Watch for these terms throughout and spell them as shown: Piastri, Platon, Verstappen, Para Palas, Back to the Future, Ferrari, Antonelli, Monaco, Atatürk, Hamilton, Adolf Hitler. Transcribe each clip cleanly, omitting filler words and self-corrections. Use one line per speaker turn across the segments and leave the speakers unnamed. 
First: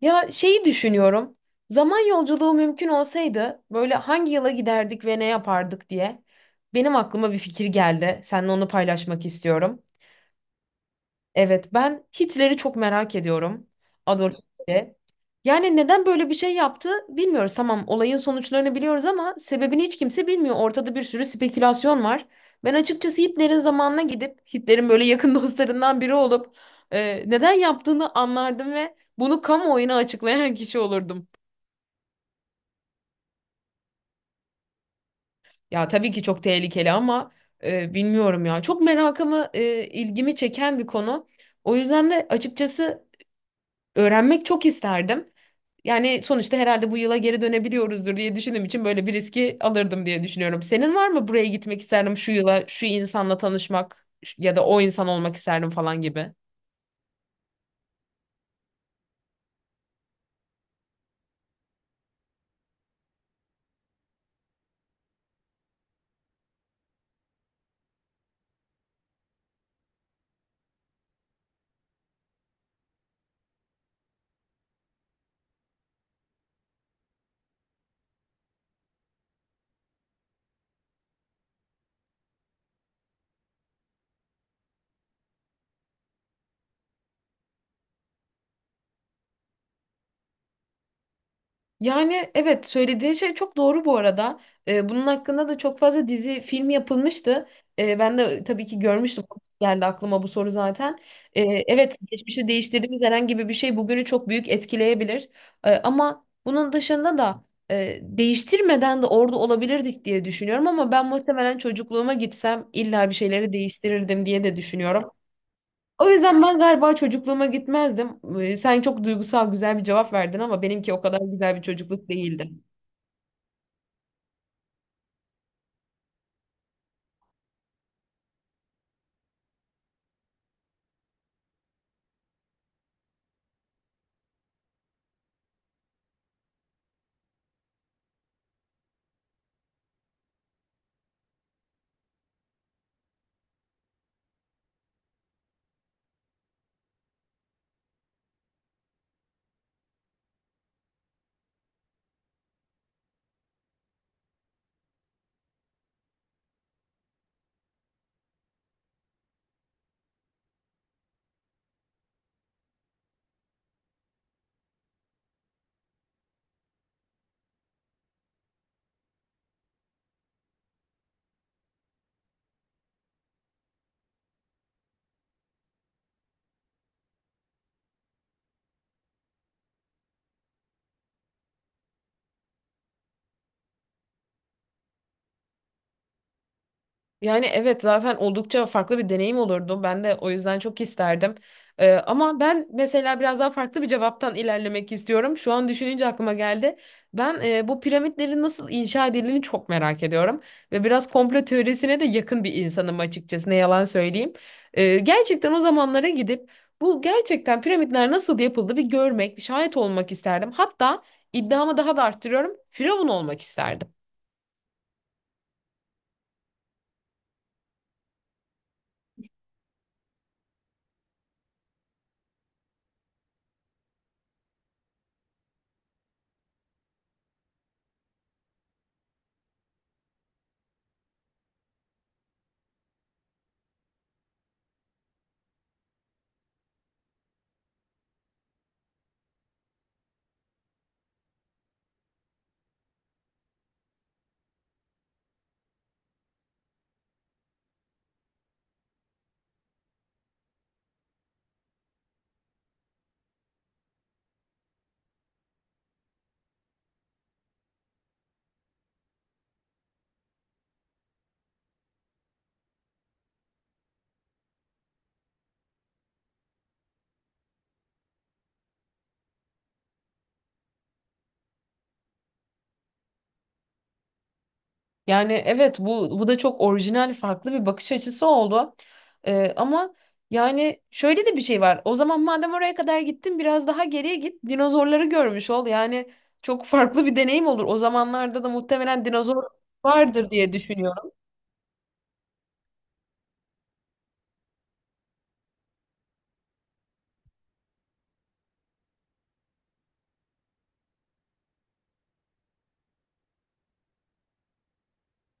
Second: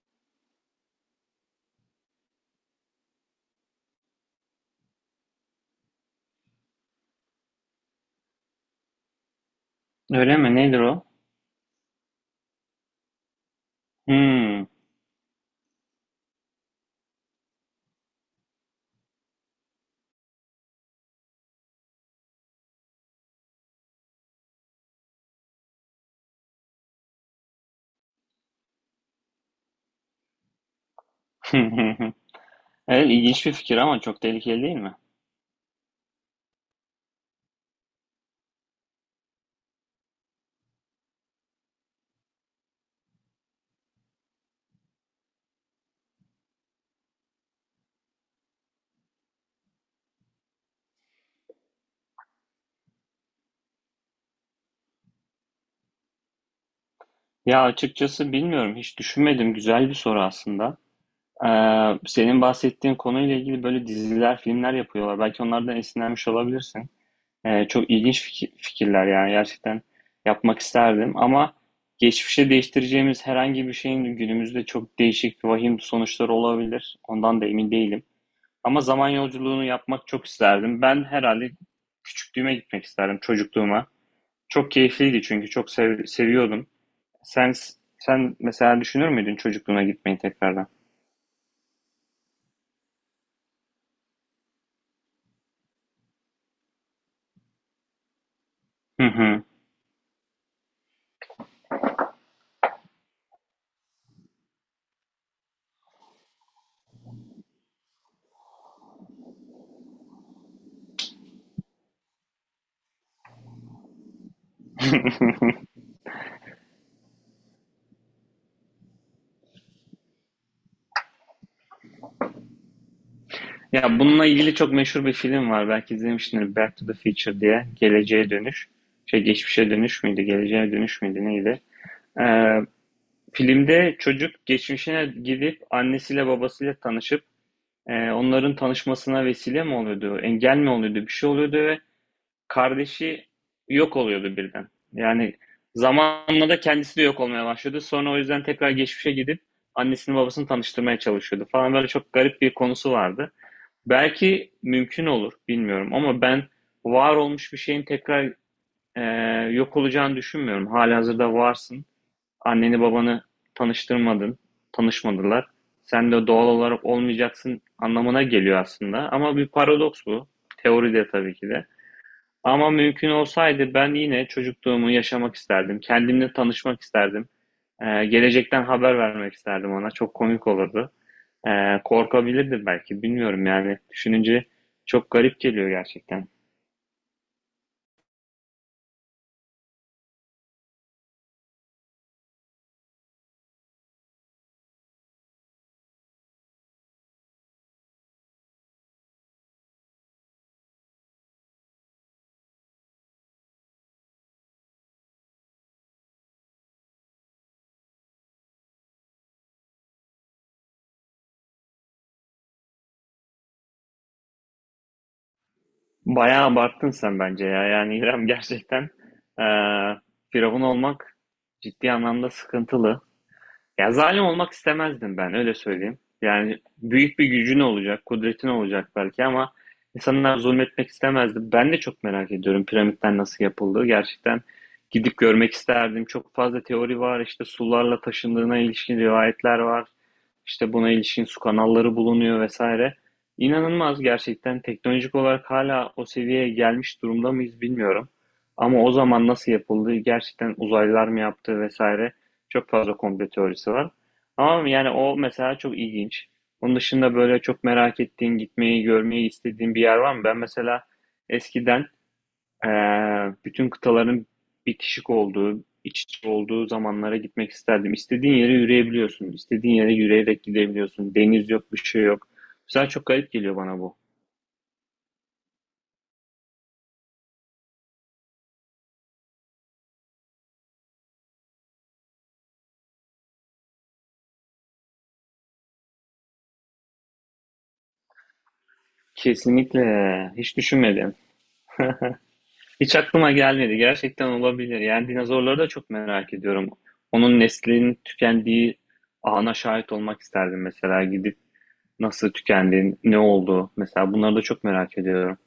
Ya şeyi düşünüyorum. Zaman yolculuğu mümkün olsaydı böyle hangi yıla giderdik ve ne yapardık diye. Benim aklıma bir fikir geldi. Seninle onu paylaşmak istiyorum.
Öyle mi? Nedir o?
Evet, ben Hitler'i çok merak ediyorum. Adolf
Hmm.
Hitler'i. Yani neden böyle bir şey yaptı bilmiyoruz. Tamam, olayın sonuçlarını biliyoruz ama sebebini hiç kimse bilmiyor. Ortada bir sürü spekülasyon var. Ben açıkçası Hitler'in zamanına gidip Hitler'in böyle yakın dostlarından biri olup neden yaptığını anlardım ve bunu kamuoyuna açıklayan kişi olurdum.
Evet, ilginç bir fikir ama çok tehlikeli değil mi?
Ya tabii ki çok tehlikeli ama bilmiyorum ya. Çok merakımı, ilgimi çeken bir konu. O yüzden de açıkçası öğrenmek çok isterdim. Yani sonuçta herhalde bu yıla geri dönebiliyoruzdur diye düşündüğüm için böyle bir riski alırdım diye düşünüyorum. Senin var mı buraya gitmek isterdim şu yıla, şu insanla tanışmak ya da o insan olmak isterdim falan gibi?
Ya açıkçası bilmiyorum. Hiç düşünmedim. Güzel bir soru aslında. Senin bahsettiğin konuyla ilgili böyle diziler, filmler yapıyorlar. Belki onlardan esinlenmiş olabilirsin. Çok ilginç fikirler yani gerçekten yapmak isterdim. Ama geçmişe değiştireceğimiz herhangi bir şeyin günümüzde çok değişik, vahim sonuçları olabilir. Ondan da emin değilim. Ama zaman yolculuğunu yapmak çok isterdim. Ben herhalde küçüklüğüme gitmek isterdim, çocukluğuma. Çok keyifliydi çünkü çok seviyordum. Sen sen mesela düşünür müydün çocukluğuna gitmeyi tekrardan?
Yani evet söylediğin şey çok doğru bu arada. Bunun hakkında da çok fazla dizi, film yapılmıştı. Ben de tabii ki
Hı
görmüştüm.
hı.
Geldi aklıma bu soru zaten. Ee, evet geçmişi değiştirdiğimiz herhangi bir şey bugünü çok büyük etkileyebilir. Ama bunun dışında da değiştirmeden de orada olabilirdik diye düşünüyorum. Ama ben muhtemelen çocukluğuma gitsem illa bir şeyleri değiştirirdim diye de düşünüyorum. O yüzden ben galiba çocukluğuma gitmezdim. Sen çok duygusal güzel bir cevap verdin ama benimki o kadar güzel bir çocukluk değildi.
Ya, bununla ilgili çok meşhur bir film var. Belki izlemişsindir. Back to the Future diye. Geleceğe Dönüş. Şey, Geçmişe Dönüş müydü? Geleceğe Dönüş müydü? Neydi? Eee, filmde çocuk geçmişine gidip annesiyle babasıyla tanışıp, onların tanışmasına vesile mi oluyordu? Engel mi oluyordu? Bir şey oluyordu ve kardeşi yok oluyordu birden. Yani zamanla da kendisi de yok olmaya başladı. Sonra o yüzden tekrar geçmişe gidip annesini babasını tanıştırmaya çalışıyordu falan. Böyle çok garip bir konusu vardı. Belki mümkün olur bilmiyorum ama ben var olmuş bir şeyin tekrar e, yok olacağını düşünmüyorum. Halihazırda varsın. Anneni babanı tanıştırmadın. Tanışmadılar. Sen de doğal olarak olmayacaksın anlamına geliyor aslında. Ama bir paradoks bu. Teoride tabii ki de. Ama mümkün olsaydı ben yine çocukluğumu yaşamak isterdim. Kendimle tanışmak isterdim. Gelecekten haber vermek isterdim ona. Çok komik olurdu. Korkabilirdim belki. Bilmiyorum yani. Düşününce çok garip geliyor gerçekten.
Yani evet zaten oldukça farklı bir deneyim olurdu. Ben de o yüzden çok isterdim. Ama ben mesela biraz daha farklı bir cevaptan ilerlemek istiyorum. Şu an düşününce aklıma geldi. Ben bu piramitlerin nasıl inşa edildiğini çok merak ediyorum. Ve biraz komplo teorisine de yakın bir insanım açıkçası. Ne yalan söyleyeyim. Gerçekten o zamanlara gidip bu gerçekten piramitler nasıl yapıldı bir görmek, bir şahit olmak isterdim. Hatta iddiamı daha da arttırıyorum. Firavun olmak isterdim.
Bayağı abarttın sen bence ya. Yani İrem gerçekten ee, firavun olmak ciddi anlamda sıkıntılı. Ya zalim olmak istemezdim ben öyle söyleyeyim. Yani büyük bir gücün olacak, kudretin olacak belki ama insanlar zulmetmek istemezdi. Ben de çok merak ediyorum piramitler nasıl yapıldı. Gerçekten gidip görmek isterdim. Çok fazla teori var. İşte sularla taşındığına ilişkin rivayetler var. İşte buna ilişkin su kanalları bulunuyor vesaire. İnanılmaz gerçekten teknolojik olarak hala o seviyeye gelmiş durumda mıyız bilmiyorum. Ama o zaman nasıl yapıldı, gerçekten uzaylılar mı yaptı vesaire. Çok fazla komplo teorisi var. Ama yani o mesela çok ilginç. Onun dışında böyle çok merak ettiğin, gitmeyi, görmeyi istediğin bir yer var mı? Ben mesela eskiden bütün kıtaların bitişik olduğu, iç içe olduğu zamanlara gitmek isterdim. İstediğin yere yürüyebiliyorsun, istediğin yere yürüyerek gidebiliyorsun. Deniz yok, bir şey yok. Mesela çok garip geliyor bana bu.
Yani evet bu da çok orijinal farklı bir bakış açısı oldu. Ama yani şöyle de bir şey var. O zaman madem oraya kadar gittin biraz daha geriye git dinozorları görmüş ol. Yani çok farklı bir deneyim olur. O zamanlarda da muhtemelen dinozor
Kesinlikle.
vardır
Hiç
diye
düşünmedim.
düşünüyorum.
Hiç aklıma gelmedi. Gerçekten olabilir. Yani dinozorları da çok merak ediyorum. Onun neslinin tükendiği ana şahit olmak isterdim mesela. Gidip nasıl tükendi, ne oldu? Mesela bunları da çok merak ediyorum.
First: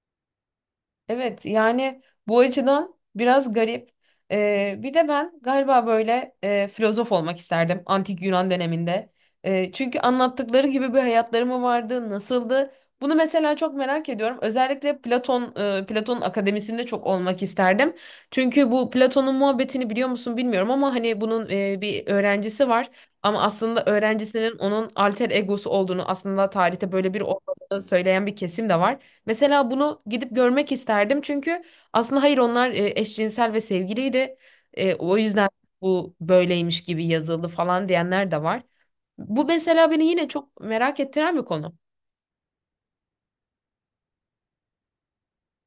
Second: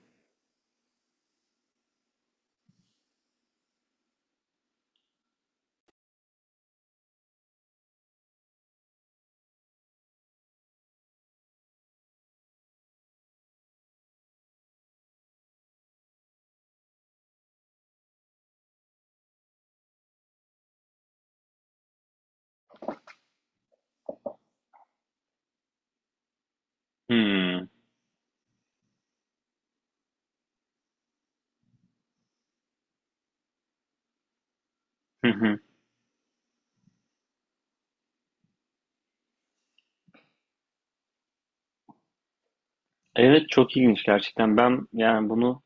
Evet yani bu açıdan biraz garip. Bir de ben galiba böyle filozof olmak isterdim antik Yunan döneminde. Çünkü anlattıkları gibi bir hayatları mı vardı, nasıldı? Bunu mesela çok merak ediyorum. Özellikle Platon, Platon'un akademisinde çok olmak isterdim. Çünkü bu Platon'un muhabbetini biliyor musun bilmiyorum ama hani bunun bir öğrencisi var. Ama aslında öğrencisinin onun alter egosu olduğunu, aslında tarihte böyle bir
Hmm.
olmadığını söyleyen bir kesim de var. Mesela bunu gidip görmek isterdim çünkü aslında hayır onlar eşcinsel ve sevgiliydi. O
Hı
yüzden
hı.
bu böyleymiş gibi yazıldı falan diyenler de var. Bu mesela beni yine çok merak ettiren bir konu.
Evet, çok ilginç gerçekten. Ben yani bunu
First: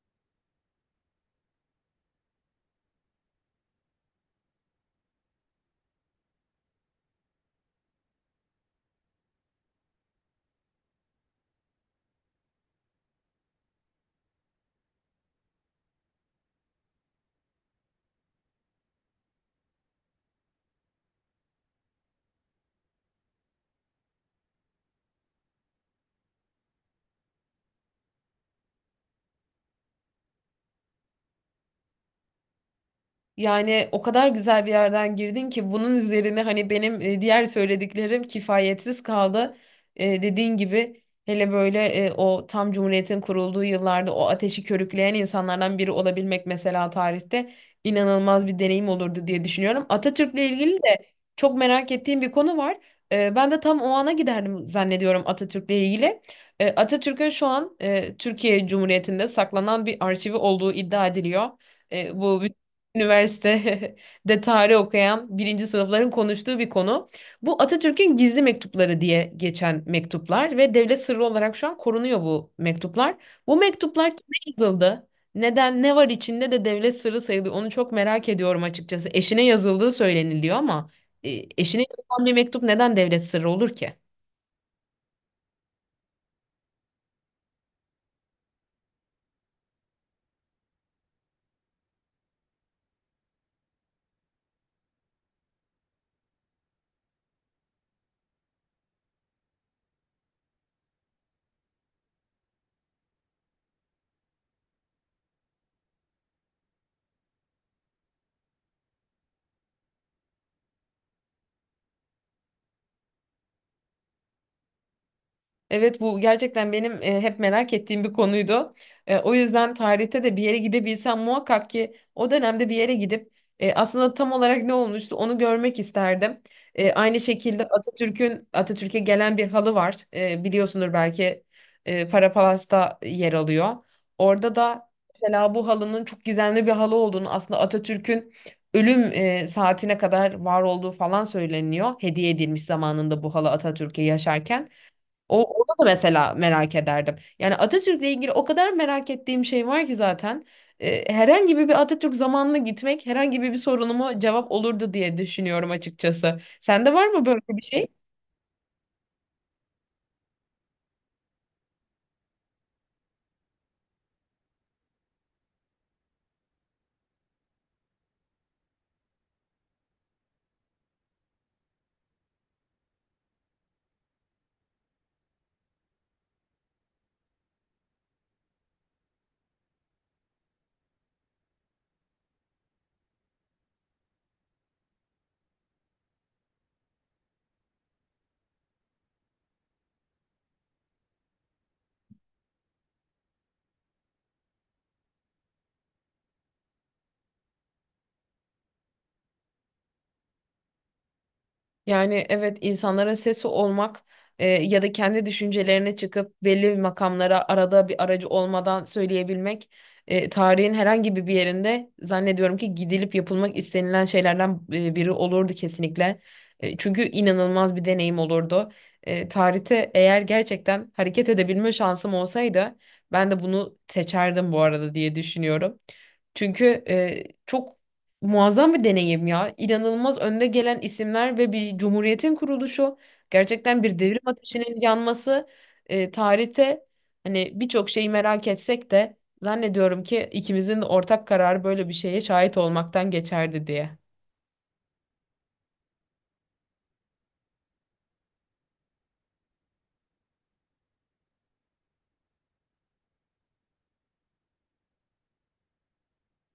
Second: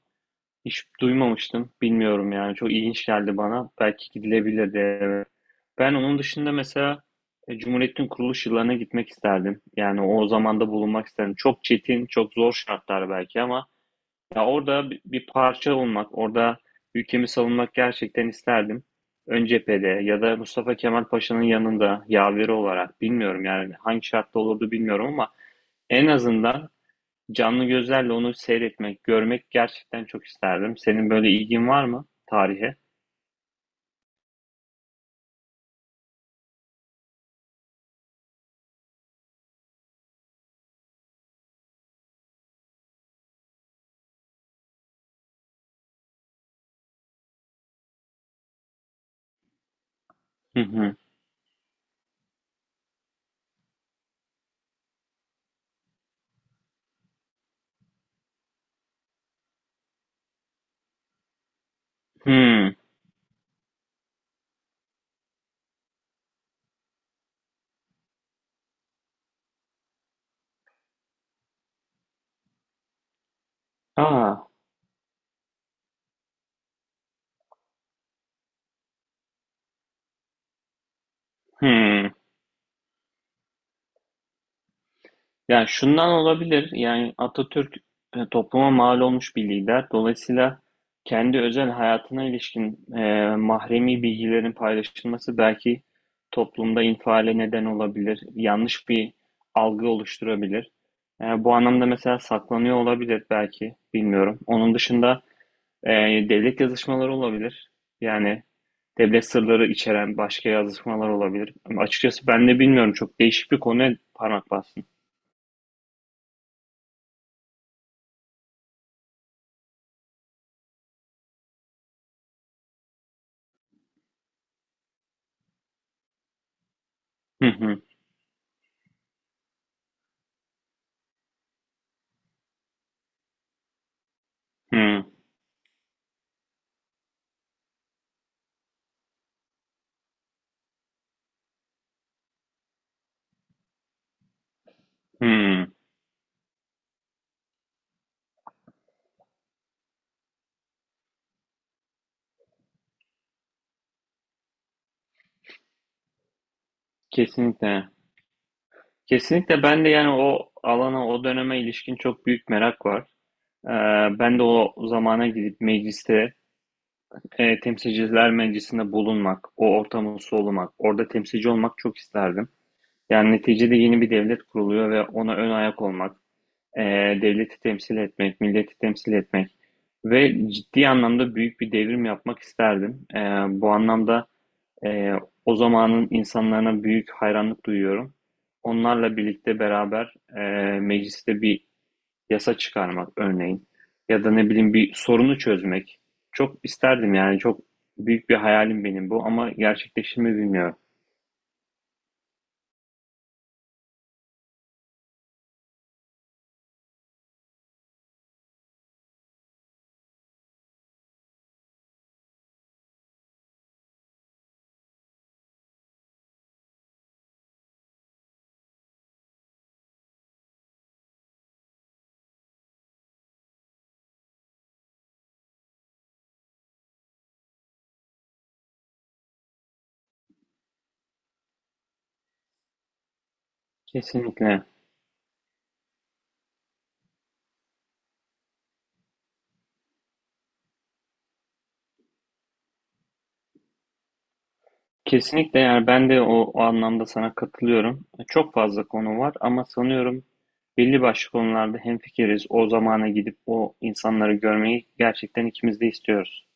hiç duymamıştım. Bilmiyorum yani. Çok ilginç geldi bana. Belki gidilebilirdi. Evet. Ben onun dışında mesela Cumhuriyet'in kuruluş yıllarına gitmek isterdim. Yani o zamanda bulunmak isterdim. Çok çetin, çok zor şartlar belki ama ya orada bir parça olmak, orada ülkemi savunmak gerçekten isterdim. Ön cephede ya da Mustafa Kemal Paşa'nın yanında yaveri olarak bilmiyorum yani hangi şartta olurdu bilmiyorum ama en azından canlı gözlerle onu seyretmek, görmek gerçekten çok isterdim. Senin böyle ilgin var mı tarihe?
Yani o kadar güzel bir yerden girdin ki bunun üzerine hani benim diğer söylediklerim kifayetsiz kaldı. Dediğin gibi hele böyle o tam Cumhuriyet'in kurulduğu yıllarda o ateşi körükleyen insanlardan biri olabilmek mesela tarihte inanılmaz bir deneyim olurdu diye düşünüyorum. Atatürk'le
Hı
ilgili
hı.
de çok merak ettiğim bir konu var. Ben de tam o ana giderdim zannediyorum Atatürk'le ilgili. Atatürk'ün şu an Türkiye Cumhuriyeti'nde saklanan bir arşivi olduğu iddia ediliyor. Bu
Hmm.
Üniversite de tarih okuyan birinci sınıfların konuştuğu bir konu. Bu Atatürk'ün gizli mektupları diye geçen mektuplar ve devlet sırrı olarak şu an korunuyor bu mektuplar. Bu mektuplar kime
Aa.
yazıldı? Neden, ne var içinde de devlet sırrı sayılıyor? Onu çok merak ediyorum açıkçası. Eşine yazıldığı söyleniliyor ama e, eşine
Hmm.
yazılan bir mektup neden devlet sırrı olur ki?
Yani şundan olabilir. Yani Atatürk topluma mal olmuş bir lider. Dolayısıyla kendi özel hayatına ilişkin mahremi bilgilerin paylaşılması belki toplumda infiale neden olabilir. Yanlış bir algı oluşturabilir. Bu anlamda mesela saklanıyor olabilir belki. Bilmiyorum. Onun dışında e, devlet yazışmaları olabilir. Yani devlet sırları içeren başka yazışmalar olabilir. Ama açıkçası ben de bilmiyorum. Çok değişik bir konuya parmak bastın.
Evet bu gerçekten benim hep merak ettiğim bir konuydu. O yüzden tarihte de bir yere gidebilsem muhakkak ki o dönemde bir yere gidip aslında tam olarak ne olmuştu onu görmek isterdim. Aynı
Hı
şekilde
hı.
Atatürk'e gelen bir halı var. Biliyorsundur belki Para Palas'ta yer alıyor. Orada da
Hıı,
mesela bu halının çok gizemli bir halı olduğunu aslında Atatürk'ün ölüm saatine kadar var olduğu falan söyleniyor. Hediye edilmiş zamanında bu halı Atatürk'e yaşarken.
hıı.
Onu da mesela merak ederdim. Yani Atatürk'le ilgili o kadar merak ettiğim şey var ki zaten. Herhangi bir Atatürk zamanına gitmek herhangi bir sorunumu cevap olurdu diye düşünüyorum açıkçası. Sende var mı böyle bir şey?
Kesinlikle. Kesinlikle ben de, yani, o alana, o döneme ilişkin çok büyük merak var. Ben de o zamana gidip mecliste, Temsilciler Meclisi'nde bulunmak, o ortamı solumak, orada temsilci olmak çok isterdim. Yani, neticede yeni bir devlet kuruluyor ve ona ön ayak olmak, devleti temsil etmek, milleti temsil etmek ve ciddi anlamda büyük bir devrim yapmak isterdim. Bu anlamda Ee, o zamanın insanlarına büyük hayranlık duyuyorum. Onlarla birlikte beraber mecliste bir yasa çıkarmak örneğin ya da ne bileyim bir sorunu çözmek. Çok isterdim yani çok büyük bir hayalim benim bu ama gerçekleşir mi bilmiyorum.
Yani evet insanlara sesi olmak ya da kendi düşüncelerine çıkıp belli bir makamlara arada bir aracı olmadan söyleyebilmek tarihin herhangi bir yerinde zannediyorum ki gidilip yapılmak istenilen şeylerden biri olurdu kesinlikle. Çünkü inanılmaz bir deneyim olurdu. Tarihte eğer gerçekten hareket edebilme şansım olsaydı ben de bunu seçerdim bu arada diye düşünüyorum. Çünkü e, çok muazzam bir deneyim ya. İnanılmaz önde gelen isimler ve bir cumhuriyetin kuruluşu. Gerçekten bir devrim
Kesinlikle.
ateşinin yanması. Tarihte hani birçok şeyi merak etsek de zannediyorum ki ikimizin de ortak kararı böyle bir şeye şahit olmaktan geçerdi diye.
Kesinlikle yani ben de o, o anlamda sana katılıyorum. Çok fazla konu var ama sanıyorum belli başlı konularda hemfikiriz. O zamana gidip o insanları görmeyi gerçekten ikimiz de istiyoruz.